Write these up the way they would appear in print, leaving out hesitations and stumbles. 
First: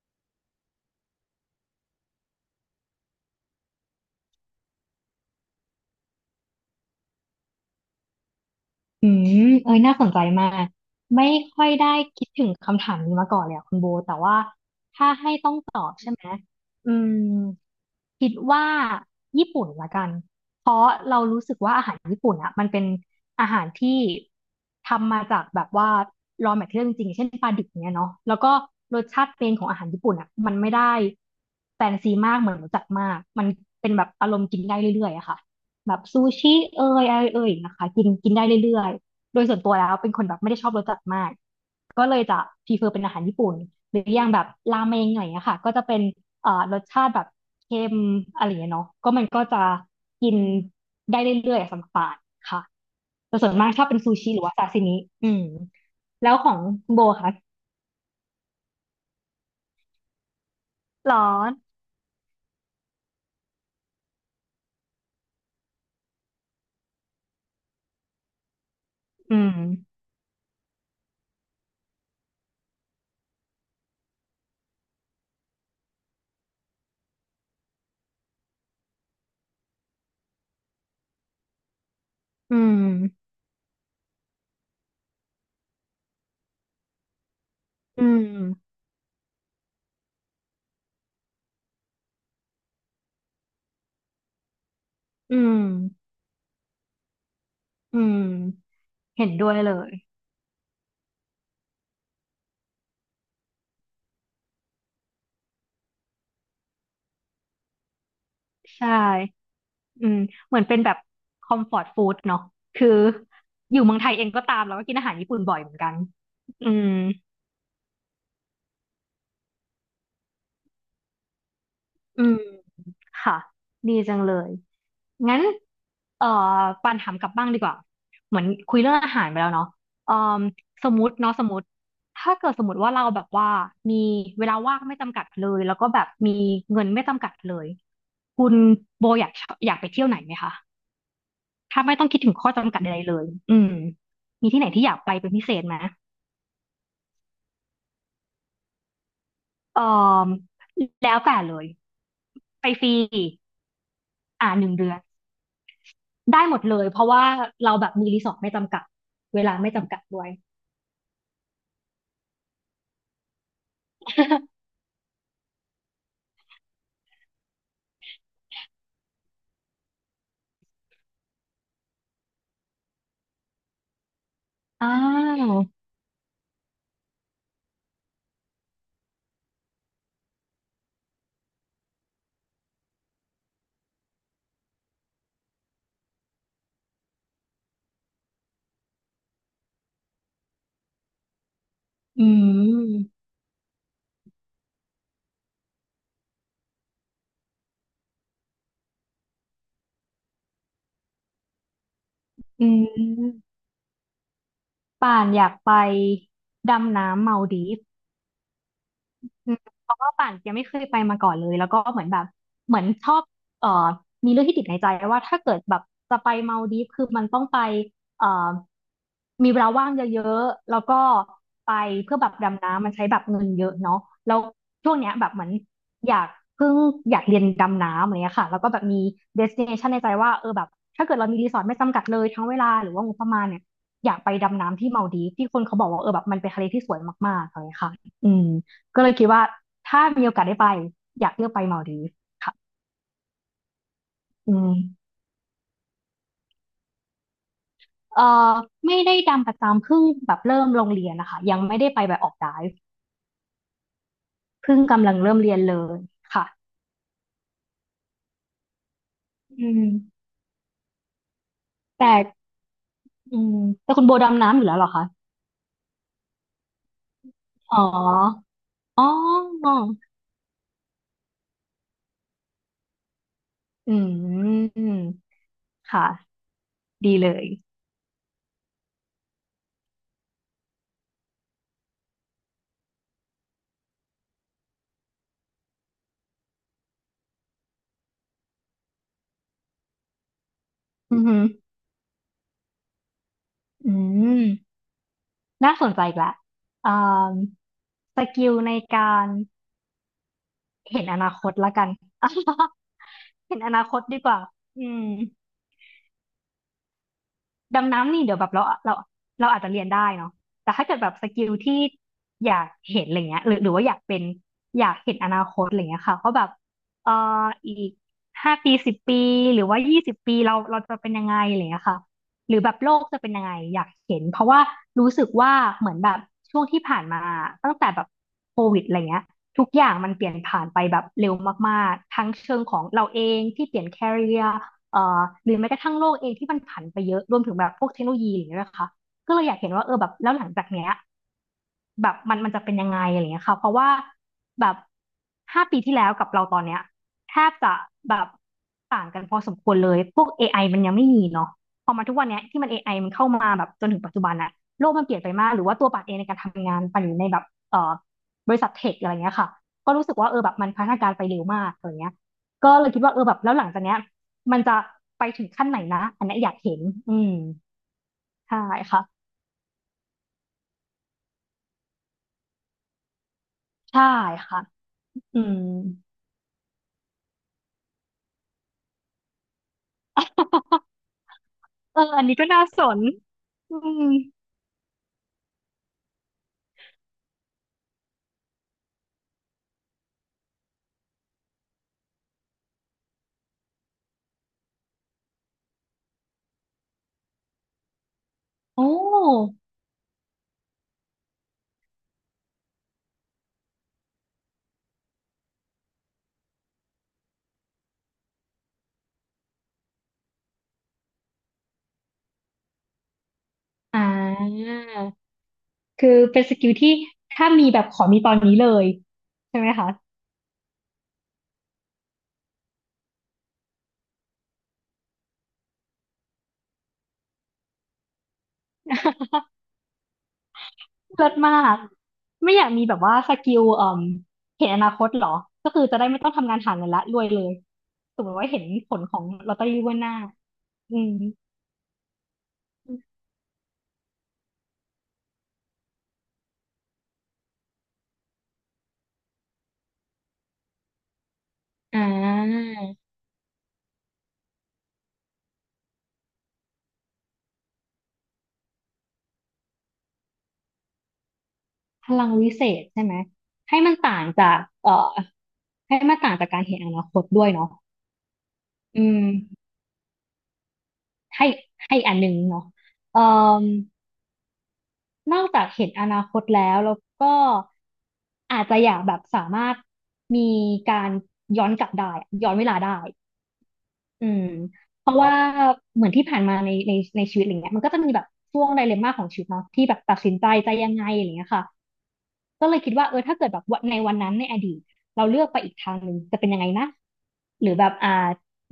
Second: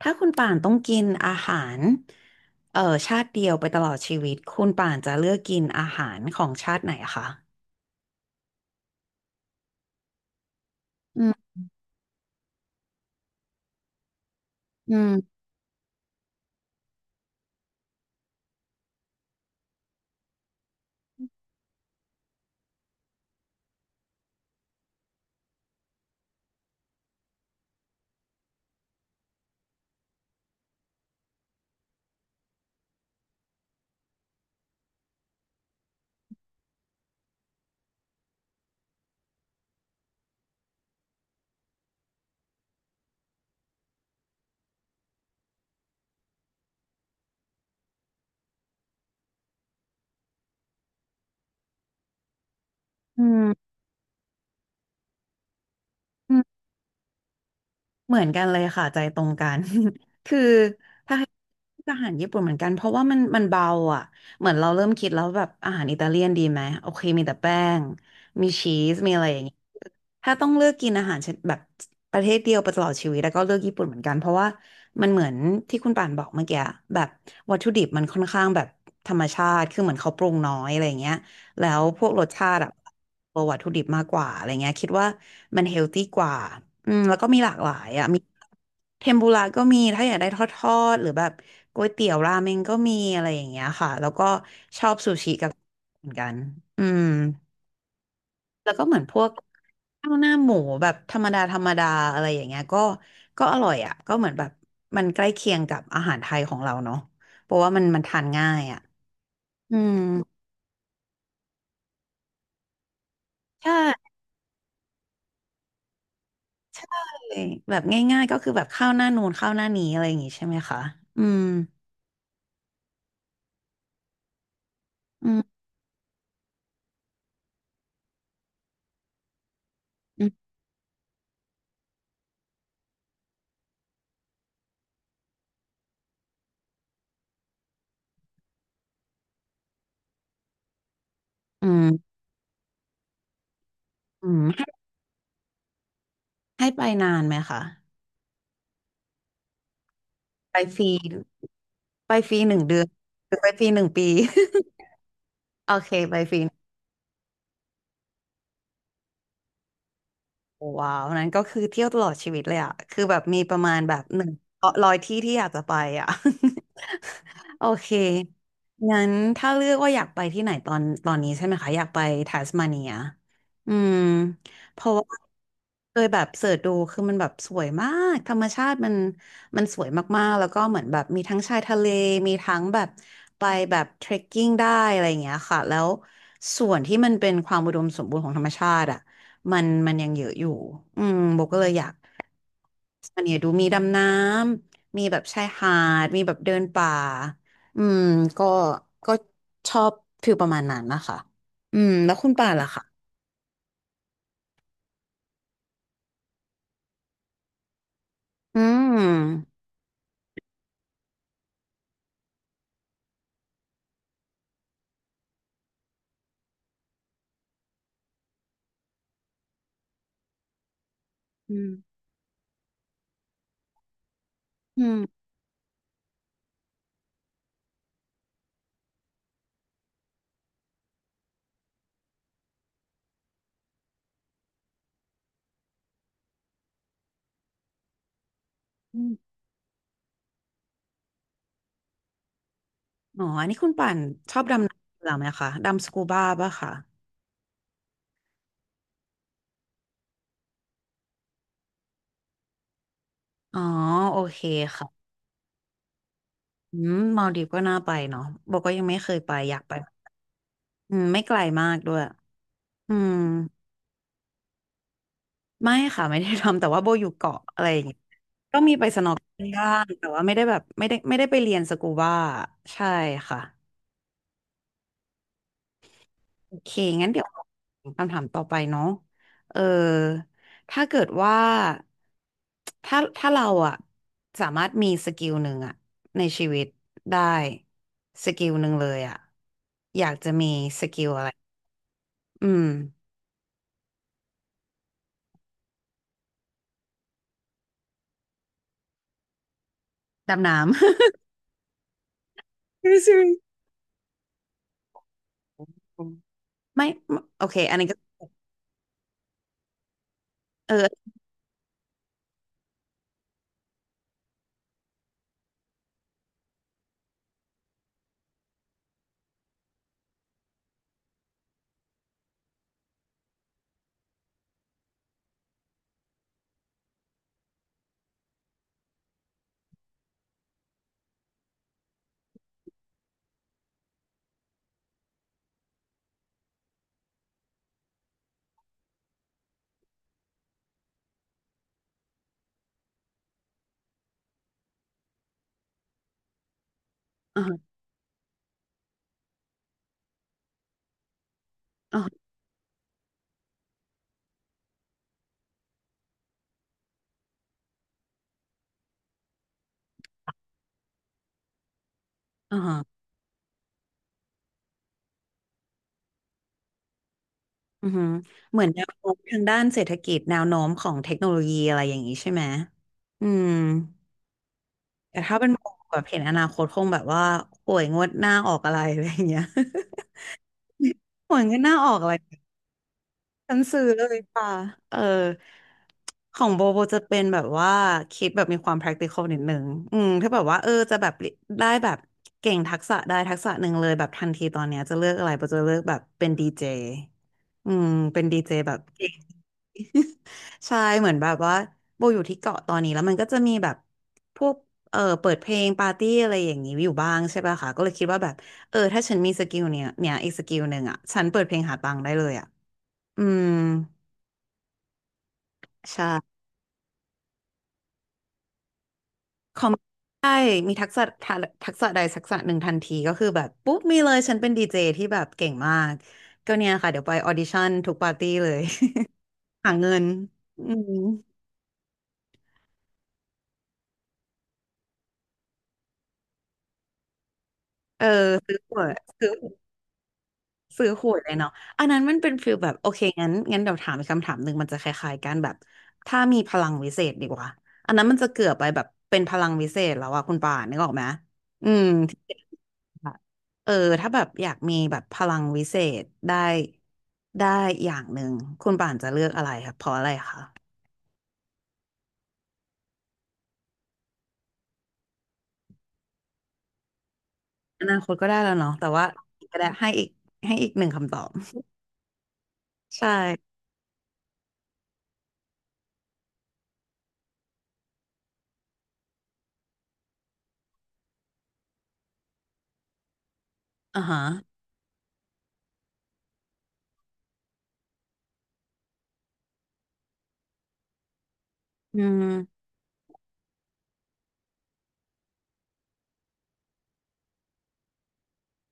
ถ้าคุณป่านต้องกินอาหารเอ่อชาติเดียวไปตลอดชีวิตคุณป่านจะเลือกกินอาหารของชาติไหนอะคะอืมเอ้ยน่าสนใจมาก อืไม่มค่อยได้คิดถึงคำถามนี้มาก่อนเลยอะคุณโบ แต่ว่าอืถ้าให้มต้องตอบใช่ไหมอืมคิดว่าญี่ปุ่นละกัน เพราะเรารู้สึกว่าอาหารญี่ปุ่นอะมันเป็นอาหารที่ทำมาจากแบบว่า raw material จริงๆเช่นปลาดิบเนี้ยเนาะแล้วก็รสชาติเป็นของอาหารญี่ปุ่นอะมันไม่ได้แฟนซีมากเหมือนรสจัดมากมันเป็นแบบอารมณ์กินได้เรื่อยๆอะค่ะ แบบซูชิเอ่ยอะไรเอ่ยนะคะกินกินได้เรื่อยๆโดยส่วนตัวแล้วเป็นคนแบบไม่ได้ชอบรสจัดมากก็เลยจะพรีเฟอร์เป็นอาหารญี่ปุ่นหรืออย่างแบบราเมงหน่อยอะค่ะก็จะเป็นรสชาติแบบเค็มอะไรอย่างเงี้ยเนาะก็มันก็จะกินได้เรื่อยๆอะสำหรับปานค่ะอืแต่ส่วนมากชอบเป็นซูชิหรือว่าซาซิมิอืมแล้วขอม งคุณโบค่ะเหมือนกันเลยค่ะใจตรงกัน คือถ้าร้อให้นอาหารญี่ปุ่นเหมือนกันเพราะว่ามันเบาอ่ะเหมือนเราเริ่มคิดแล้วแบบอาหารอิตาเลียนดีไหมโอเคมีแต่แป้งมีชีสมีอะไรออืย่างมงี้ถ้าต้องเลือกกินอาหารชนิดแบบประเทศเดียวไปตลอดชีวิตแล้วก็เลือกญี่ปุ่นเหมือนกันเพราะว่ามันเหมือนที่คุณป่านบอกเมื่อกี้แบบวัตถุดิบมันค่อนข้างแบบธรรมชาติคือเหมือนเขาปรุงน้อยอะไรอย่างเงี้ย แล้วพวกรสชาอืติอะมตัววัตถุดิบมากกว่าอะไรเงี้ยคิดว่ามันเฮลตี้กว่าอืมแล้วก็มีหลากหลายอือะมีมเทมปุระก็มีถ้าอยากได้ทอดๆหรือแบบก๋วยเตี๋ยวราเมงก็มีอะไรอย่างเงี้ยค่ะแล้วก็ชอบอืมเหมือนกันอืมอืแล้วมก็เหมือนพวเห็กนด้วยเลยข้าวหน้าหมูแบบธรรมดาธรรมดาอะไรอย่างเงี้ยก็อร่อยอ่ะก็เหมือนแบบมันใกล้เคียงกับอาหารไทยของเราเนาะเพราะว่ามันทานง่ายอ่ะใช่ อืมอืมเหมือนเป็นแบบคอมฟอร์ตฟู้ดเนาะคืออยู่เมืองใช่ ไทยเองก็ตามแล้วก็กินอาหารญี่ปุ่นบ่อยเหมือนกันอืมเลยแบบง่ายๆก็คือแบบเข้าหน้านูนเข้าหน้านี้อะไรอย่างงี้ใช่ไหมคะอืม อืมค่ะดีจังเลยอืงั้นมเอ่อปานถามกลับบ้างดีกว่าเหมือนคุยเรื่องอาหารไปแล้วเนาะเอ่ออืมสมมติเนาะสมมติถ้าเกิดสมมติว่าเราแบบว่ามีเวลาว่างไม่จำกัดเลยแล้วก็แบบมีเงินไม่จำกัดเลยคุณโบอยากไปเที่ยวไหนไหมคะอืถ้าไม่ต้องมคิดถึงข้อจำกัดใดๆเลยอืมอืมมีที่ให้ไหนที่อยากไปเป็นพิเศษไหม ให้ไปนานไหมคะเอ่อไปฟรีแล้วแต่เลยไปฟรีหนึ่งไปเดือฟนรีหรือไปฟรีหนึ่งปี อ่าหนึ่ง เดือนโอเคไปฟรีได้หมดเลยเพราะว่าเราแบบมีรีสอร์ทไม่จำกัดเวลาไม่จำกัดด้วย โอ้ว้าวนั้นก็คือเที่ยวตลอดชีวิตเลยอะคือแบบมีประมาณแบบหนึ่ง ร้อยที่ที่อยากจะไปอะ โอเคงั้นถ้าเลือกว่าอยากไปที่ไหนตอนนี้ใช่ไหมคะอยากไปทัสมาเนียอืมเพอ้าราะว่าวเคยแบบเสิร์ชดูคือมันแบบสวยมากธรรมชาติมันสวยมากๆแล้วก็เหมือนแบบมีทั้งชายทะเลมีทั้งแบบไปแบบเทรคกิ้งได้อะไรอย่างเงี้ยค่ะแล้วส่วนที่มันเป็นความอุดมสมบูรณ์ของธรรมชาติอ่ะมันยังเยอะอยู่อืมโบก็เลยอยากอืมอันเนี้ยดูมีดำน้ำมีแบบชายหาดมีแบบเดินป่า อืมก็ก็ชอบฟิลประมาณนั้นนะคะอืมแล้วคุณป่านอืล่ะคะมป่านอยากไปดำน้ำเมาดีฟ อือมืมเพราะว่าป่านยังไม่เคยไปมาก่อนเลยแล้วก็เหมือนแบบเหมือนชอบเอ่อมีเรื่องที่ติดในใจว่าถ้าเกิดแบบจะไปมาลดีฟคือมันต้องไปเอ่อมีเวลาว่างเยอะๆแล้วก็อืมไปเพื่อแบบดำน้ำมันใช้แบบเงินเยอะเนาะแล้วอืช่วงมเนี้ยแบบเหมือนอยากเพิ่งอยากเรียนดำน้ำอะไรเงี้ยค่ะแล้วก็แบบมีเดสติเนชันในใจว่าเออแบบถ้าเกิดเรามีรีสอร์ทไม่จำกัดเลยทั้งเวลาหรือว่างบประมาณเนี่ยอยากไปดำน้ำที่มาลดีฟที่คนเขาบอกว่าเออแบบมันเป็นทะเลที่สวยมากๆอะไรเงี้ยค่ะอืม อก็เลยมคิดว่าถ้ามีโอกาสได้ไปอยากเลือกไปมาลดีฟส์ค่ะอ๋ออันนี้คุณป่านชอบอืดำน้ำเหมรอไหมคะดำสกูบ้าป่ะคะเอ่อไม่ได้ดำประจำเพิ่งแบบเริ่มโรงเรียนนะคะยังไม่ได้ไปแบบออกไดฟ์อ๋อโอเคเพิ่งค่ะกำลังเริ่มเรียนเลยค่ะอืมมาลดีฟก็น่าไปเนาะบอกก็ยังไม่เคยไปอยากอืไปมอืมไม่ไกลมากด้วยแต่อืมอืมแต่คุณโบดำน้ำอยู่แล้วเหรอคะไม่ค่ะไม่ได้ทำแต่ว่าโบอยู่เกาะอะไรอ๋อย่างเงี้ยออ๋อย่างแต่ว่าไม่ได้แบบไม่ได้ไปเรียนสกูบ้าใช่ค่ะ อืมค่ะโอเคงั้นดีเดี๋ยเลวยคำถามต่อไปเนาะเออถ้าเกิดว่าถ้าเราอะสามารถมีสกิลหนึ่งอะในชีวิตได้สกิลหนึ่งเลยอะอยากจะมีสกิลอืออะไรหืออืมอืมน่าสนใจอีกละอ่าสกิลในการ ดำน้ำ เห็นอนาคตละกัน ไม่ใช่เห็นอนาคตดีกว่าอืม ำไม่ไม่โอเคอันนี้ดำก็น้ำนี่เดี๋ยวแบบเราอาจจะเรียนได้เนาะแต่เออถ้าเกิดแบบสกิลที่อยากเห็นอะไรเงี้ยหรือว่าอยากเป็นอยากเห็นอนาคตอะไรเงี้ยค่ะว่าแบบเอ่ออีก5 ปี 10 ปี หรือว่า 20 ปีเราจะเป็นยังไงอะไรเงี้ยค่ะหรือแบบโลกจะเป็นยังไงอยากเห็นเพราะว่ารู้สึกว่าเหมือนแบบช่วงที่ผ่านมาตั้งแต่แบบโควิดอะไรเงี้ยทุกอย่างมันเปลี่ยนผ่านไปแบบเร็วมากๆทั้งเชิงของเราเองที่เปลี่ยน career เอ่อหรือแม้กระทั่งโลกเองที่มันผันไปเยอะรวมถึงแบบพวกเทคโนโลยีอย่างเงี้ยนะคะก็เลยอยากเห็นว่าเออแบบแล้วหลังจากเนี้ย แบบมันจะเป็นยังไงอะไรเงี้ยค่ะเพราะว่าแบบห้าปีที่แล้วกับเราตอนเนี้ยแทอ่าบฮะจะแบบต่างกันพอสมควรเลยพวก AI มันยังไม่มีเนาะพออ่ามาฮะทุกวันเนี้ยที่มัน AI มันเข้ามาแบบจนถึงปัจจุบันอะโลกมันเปลี่ยนไปมากหรือว่าตัวปัดเองในการทำงานปัดอยู่ในแบบเอ่อบริษัทเทคอะไรเงี้ยค่ะก็รู้สึกว่าเออแบบมันพัฒนาการไปเร็วมากอะไรเงี้ยอ่าก็เลยฮะคิดว่าเออแบบแล้วหลังจากเนี้ยมันจะไปถึงขั้นไหนนะอันเนี้ยอยากเห็นอืมอือือใช่เหมือนแนวค่ะโน้มทางด้านเศรษฐกิจแนวโน้มของเทคโนโลยีอะไรอย่างนี้ใช่ไหมอืม ใช่ค่ะแต่ถ้าอืเป็นม โมแบบเห็นอนาคตคงแบบว่าหวยงวดหน้าออกอะไรอะไรอย่างเงี้ย หวยงวดหน้าออกเอออะไรอันนี้ก็น่าสนฉันอืซื้อเลมยป่ะเออของโบจะเป็นแบบว่าคิดแบบมีความ practical นิดนึงอืมถ้าแบบว่าเออจะแบบได้แบบเก่งทักษะได้ทักษะหนึ่งเลยแบบทันทีตอนเนี้ยจะเลือกอะไรโบจะเลือกแบบเป็นดีเจอืมเป็นดีเจแบบโอเก่ง ้ใช่เหมือนแบบว่าโบอยู่ที่เกาะตอนนี้แล้วมันก็จะมีแบบพวกเออเปิดเพลงปาร์ตี้อะไรอย่างนี้อยู่บ้างใช่ป่ะคะก็เลยคิดว่าแบบเออถ้าฉันมีสกิลเนี้ยเนี่ยอีกสกิลหนึ่งอ่ะฉันเปิดเพลงหาตังค์ได้เลยอ่ะอืมอ่าใช่คือเป็นสกิลที่ถ้ามีแบบขอมีตอนนี้เลยคใช่อไหมมคะ ใช่มีทักษะทัทักษะใดทักษะหนึ่งทันทีก็คือแบบปุ๊บมีเลยฉันเป็นดีเจที่แบบเก่งมากก็เนี่ยค่ะเดี๋ยวไปออดิชั่นทุกปาร์ตี้เลย หาเงินอืมเลิศมาก ไม่อยากมีแบบว่าสกิลเอ่มเห็นอนาคตเหรอ ก็คือจะได้ไม่ต้องทำงานหาเงินละรวยเลยเออสมมติว่าซื้อเห็นตั๋วผลของซื้อ ลอตเตอรี่ว่วดหน้าซื้ออืขมวดเลยเนาะอันนั้นมันเป็นฟีลแบบโอเคงั้นเดี๋ยวถามอีกคำถามหนึ่งมันจะคล้ายๆกันแบบถ้ามีพลังวิเศษดีกว่าอันนั้นมันจะเกือบไปแบบเป็นพลังวิเศษแล้วอะคุณป่านนึกออกไหมอืมอ่ที่าแบบเออถ้าแบบอยากมีแบบพลังวิเศษได้ได้อย่างหนึ่งคุณป่านจะเลือกอะไรครับเพราะอะไรคะพลังวิเศษใช่ไหมให้มันต่างจากให้มันต่างจากการเห็นอนาคตด้วยเนาะอนาคตก็ได้แล้วเนาะแต่อืว่าม ก็ได้ให้อีกให้อีกหนึ่งคำตอบให้ให้อันหนึงเนาะใช่เอ่มนอกจากเห็นอนาคตแล้วแล้วก็อาจจะอยากแบบสามารถมีการย้อนกลับได้อะย้อนเวลาได้อ่าฮะอืมเพราะว่าเหมือนที่ผ่านมาในในชีวิตอะไรเงี้ยมันก็จะมีแบบช่วงไดเลมม่าของชีวิตเนาะที่แบบตัดสินใจจะยังไงอะไรเงี้ยค่ะอืมก็เลยคิดว่าเออถ้าเกิดแบบวันนั้นในอดีตเราเลือกไปอีกทางหนึ่งจะเป็นยังไงนะหรือแบบ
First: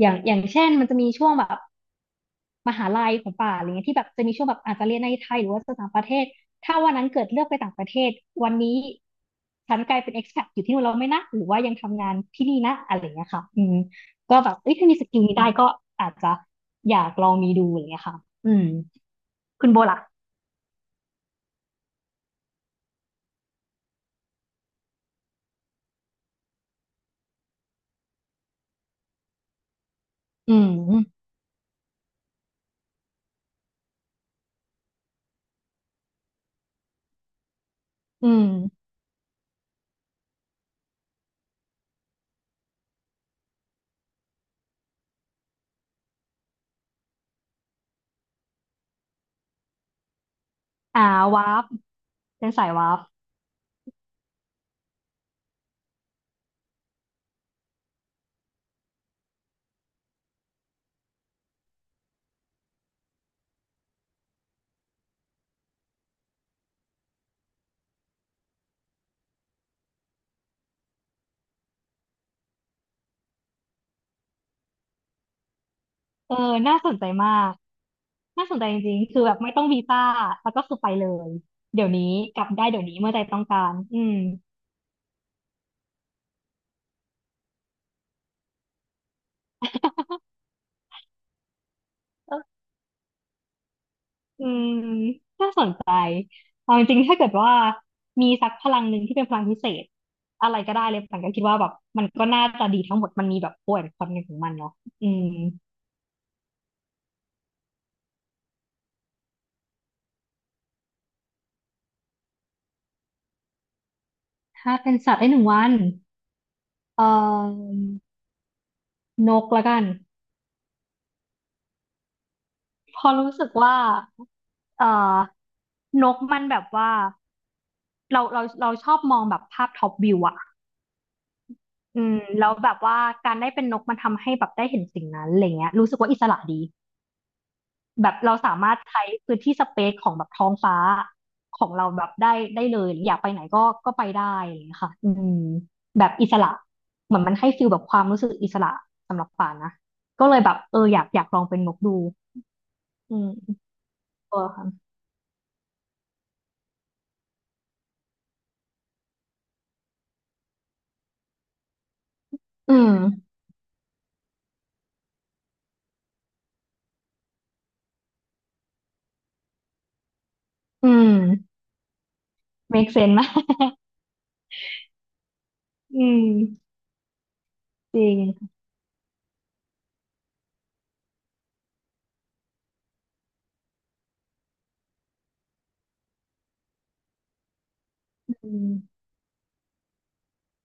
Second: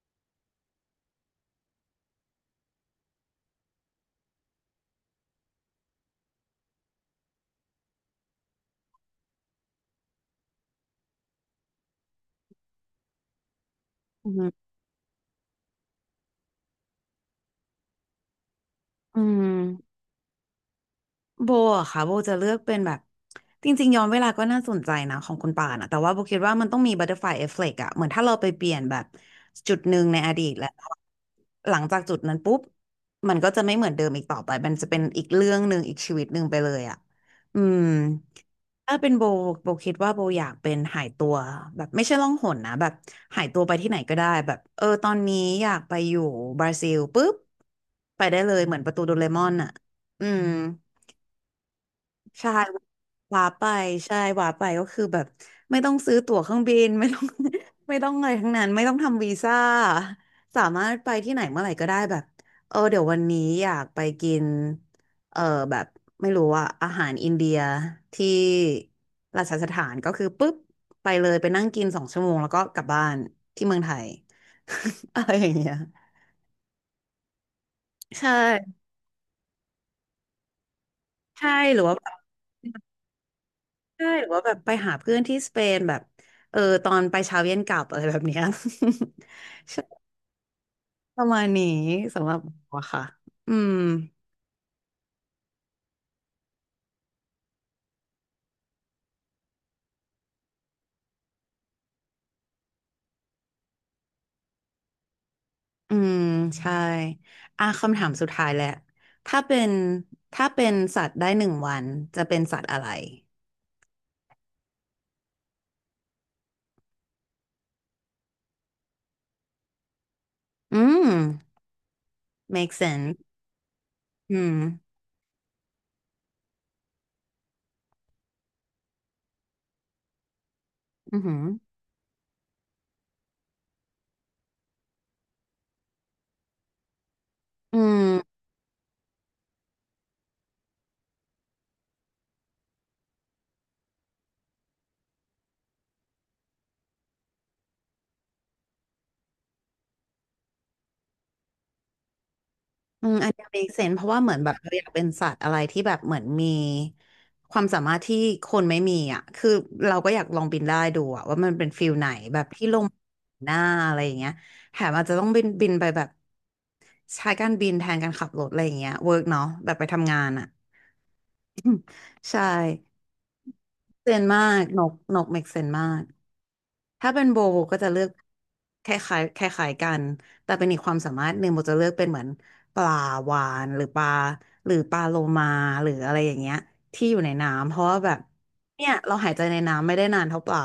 อย่างเช่นมันจะมีช่วงแบบ มหาลัยของป่าอะไรเงี้ยที่แบบจะมีช่วงแบบอาจจะเรียนในไทยหรือว่าจะต่างประเทศถ้าวันนั้นเกิดเลือกไปต่างประเทศวันนี้ฉันกลายเป็น expat อยู่ที่นู่นแล้วไหม่นะหรือว่ายังทำงานที่นี่นะอะไรเงี้ยค่ะอืมอืก็แบบมเอ้ยถ้ามีสกิลนี้ได้ก็อาจจะอยากลองมีดูอะไรเงี้ยค่ะอืมอืม คุณโบล่ะโบอะค่ะโบจะเลือกเป็นแบบจริงๆย้อนเวลาก็น่าสนใจนะของคุณป่านอะแต่ว่าโบคิดว่ามันต้องมีบัตเตอร์ฟลายเอฟเฟกต์อะเหมือนถ้าเราไปเปลี่ยนแบบจุดหนึ่งในอดีตอืและมหลังจากจุดนั้นปุ๊บมันก็จะไม่เหมือนเดิมอีกต่อไปมันจะเป็นอีกเรื่องหนึ่งอีกชีวิตหนึ่งไปเลยอะอืมอืมถ้าเป็นโบโบคิดว่าโบอยากเป็นหายตัวแบบไม่ใช่ล่องหนนะแบบหายตัวไปที่ไหนก็ได้แบบเออตอนนี้อยากไปอยู่บราซิลปุ๊บไปได้เลยเหมือนประตูโดเรมอนอะอืม อ่าวาร์ปเป็ใช่นสายวาร์ปหวาไปหวาไปก็คือแบบไม่ต้องซื้อตั๋วเครื่องบิน ไม่ต้อง ไม่ต้องอะไรทั้งนั้นไม่ต้องทำวีซ่าสามารถไปที่ไหนเมื่อไหร่ก็ได้แบบเออเดี๋ยววันนี้อยากไปกินเออแบบไม่รู้ว่าอาหารอินเดียที่ราชสถานก็คือปุ๊บไปเลยไปนั่งกิน2 ชั่วโมงแล้วก็กลับบ้านที่เมืองไทย อะไรอย่างเงี้ยเออน่าสนใจมากใช่น่าสนใจจริงๆคือแบบไม่ต้องวีซ่าแล้วก็คือไปเลยใช่หรืเดี๋อยวว่านี้แบบ กลับได้เดี๋ยวนี้เมื่อใจต้องการอืใช่ม หรือว่าแบบไปหาเพื่อนที่สเปนแบบเออตอนไปเช้าเย็นกลับอะไรแบบเนี้ย ใช่ ประมาณนี้สำหรับว่าค่ะอืมอืมน่าสนใจเอาจริงๆถ้าเกิดว่ามีสักพลังหนึ่งที่เป็นพลังพิเศษอะไรก็ได้เลยปันก็คิดว่าแบบมันก็น่าจะดีทั้งหมดมันมีแบบป่วยคนในของมันเนาะอืมอืมใช่อ่ะคำถามสุดท้ายแหละถ้าเป็นถ้าเป็นสัตว์ได้หนึ่งวันจะเป็นสัตว์อะไรถ้าเป็นสัตว์ได้หนึ่งวันเอ่อนกละกันอืม make พอ sense รู้สึกว่าอืมเอ่อนกมันแบบว่าเราชอบมองแบบภาพท็อปวิวอะอือหืออืมแล้วแบบว่าการได้เป็นนกมันทำให้แบบได้เห็นสิ่งนั้นอะไรเงี้ยรู้สึกว่าอิสระดี อืแบม บเราสามารถใช้พื้นที่สเปซของแบบท้องฟ้าของเราแบบได้ได้เลยอยากไปไหนก็ไปได้อะไรอย่างเงี้ยค่ะอืมแบบอิสระเหมือนมันให้ฟีลแบบความรู้สึกอิสระสำหรับป่านนะก็เลยแบบเอออยากลองเป็นนกดูอือืมอันเนี้ย ม make sense เพราะว่าเหมือตันวแบบค่ะเราอยากเป็นสัตว์อะไรที่แบบเหมือนมีความสามารถที่คนไม่มีอ่ะคือเราก็อยากลองบินได้ดูอ่ะว่ามันเป็นฟิลไหนแบบที่อืลงมหน้าอะไรอย่างเงี้ยแถมอาจจะต้องบินไปแบบใช้การบินแทนการขับรถอะไรอย่างเงี้ยเวิร์กเนาะแบบไปทำงานอ่ะอืม ใช่ make sense นะ เซนมากนกเมกเซนมา อืก มถ้าเป็นโบโบก็จะจเลือริกงคล้ายๆคล้ายๆกัน แต่เป็นอีกความสามารถหนึ่งโบจะเลือกเป็นเหมือนปลาวาฬหรือปลาหรือปลาโลมาหรืออะไรอย่างเงี้ยที่อยู่ในน้ำเพราะว่าแบบอืมเนี่ยเราหายใจในน้ำไม่ได้นานเท่าปลา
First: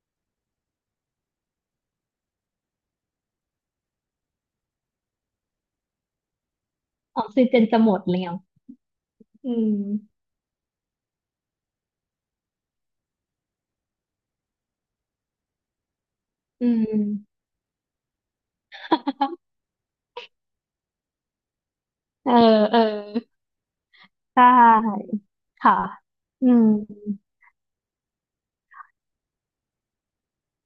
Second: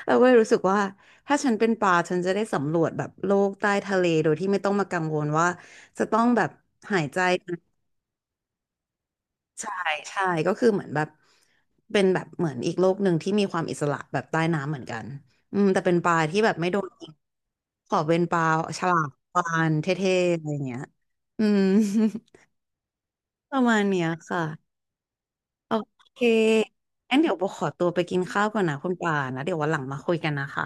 เราก็เลยรู้สึกว่าถ้าฉันเป็นปลาฉันจะได้สำรวจแบบโลกใต้ทะเลโดยที่ไม่ต้องมากังวลว่าจะต้องแบบหายใจ ออกซิเจนจะหมดแล้วอืมใช่ก็คือเหมือนแบบเป็นแบบเหมือนอีกโลกหนึ่งที่มีความอิสระแบบใต้น้ำเหมือนกันอืมแต่เป็นปลาที่แบบอืไม่โดม นยิงขอเป็นปลาฉลามวา ฬเท่ๆอะไรเงี้ยอืม เออเออประมาณเนี้ยค่ะ ใช่โอค่ะเคอืม งั้นเดี๋ยวโบขอตัวไปกินข้าวก่อนนะคุณปานะ เดี๋ยววันหลังมาคุยกันนะคะ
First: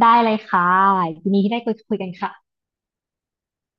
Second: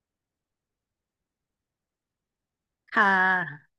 ได้เลยค่ะยินดีที่ได้คุยกันค่ะค่ะ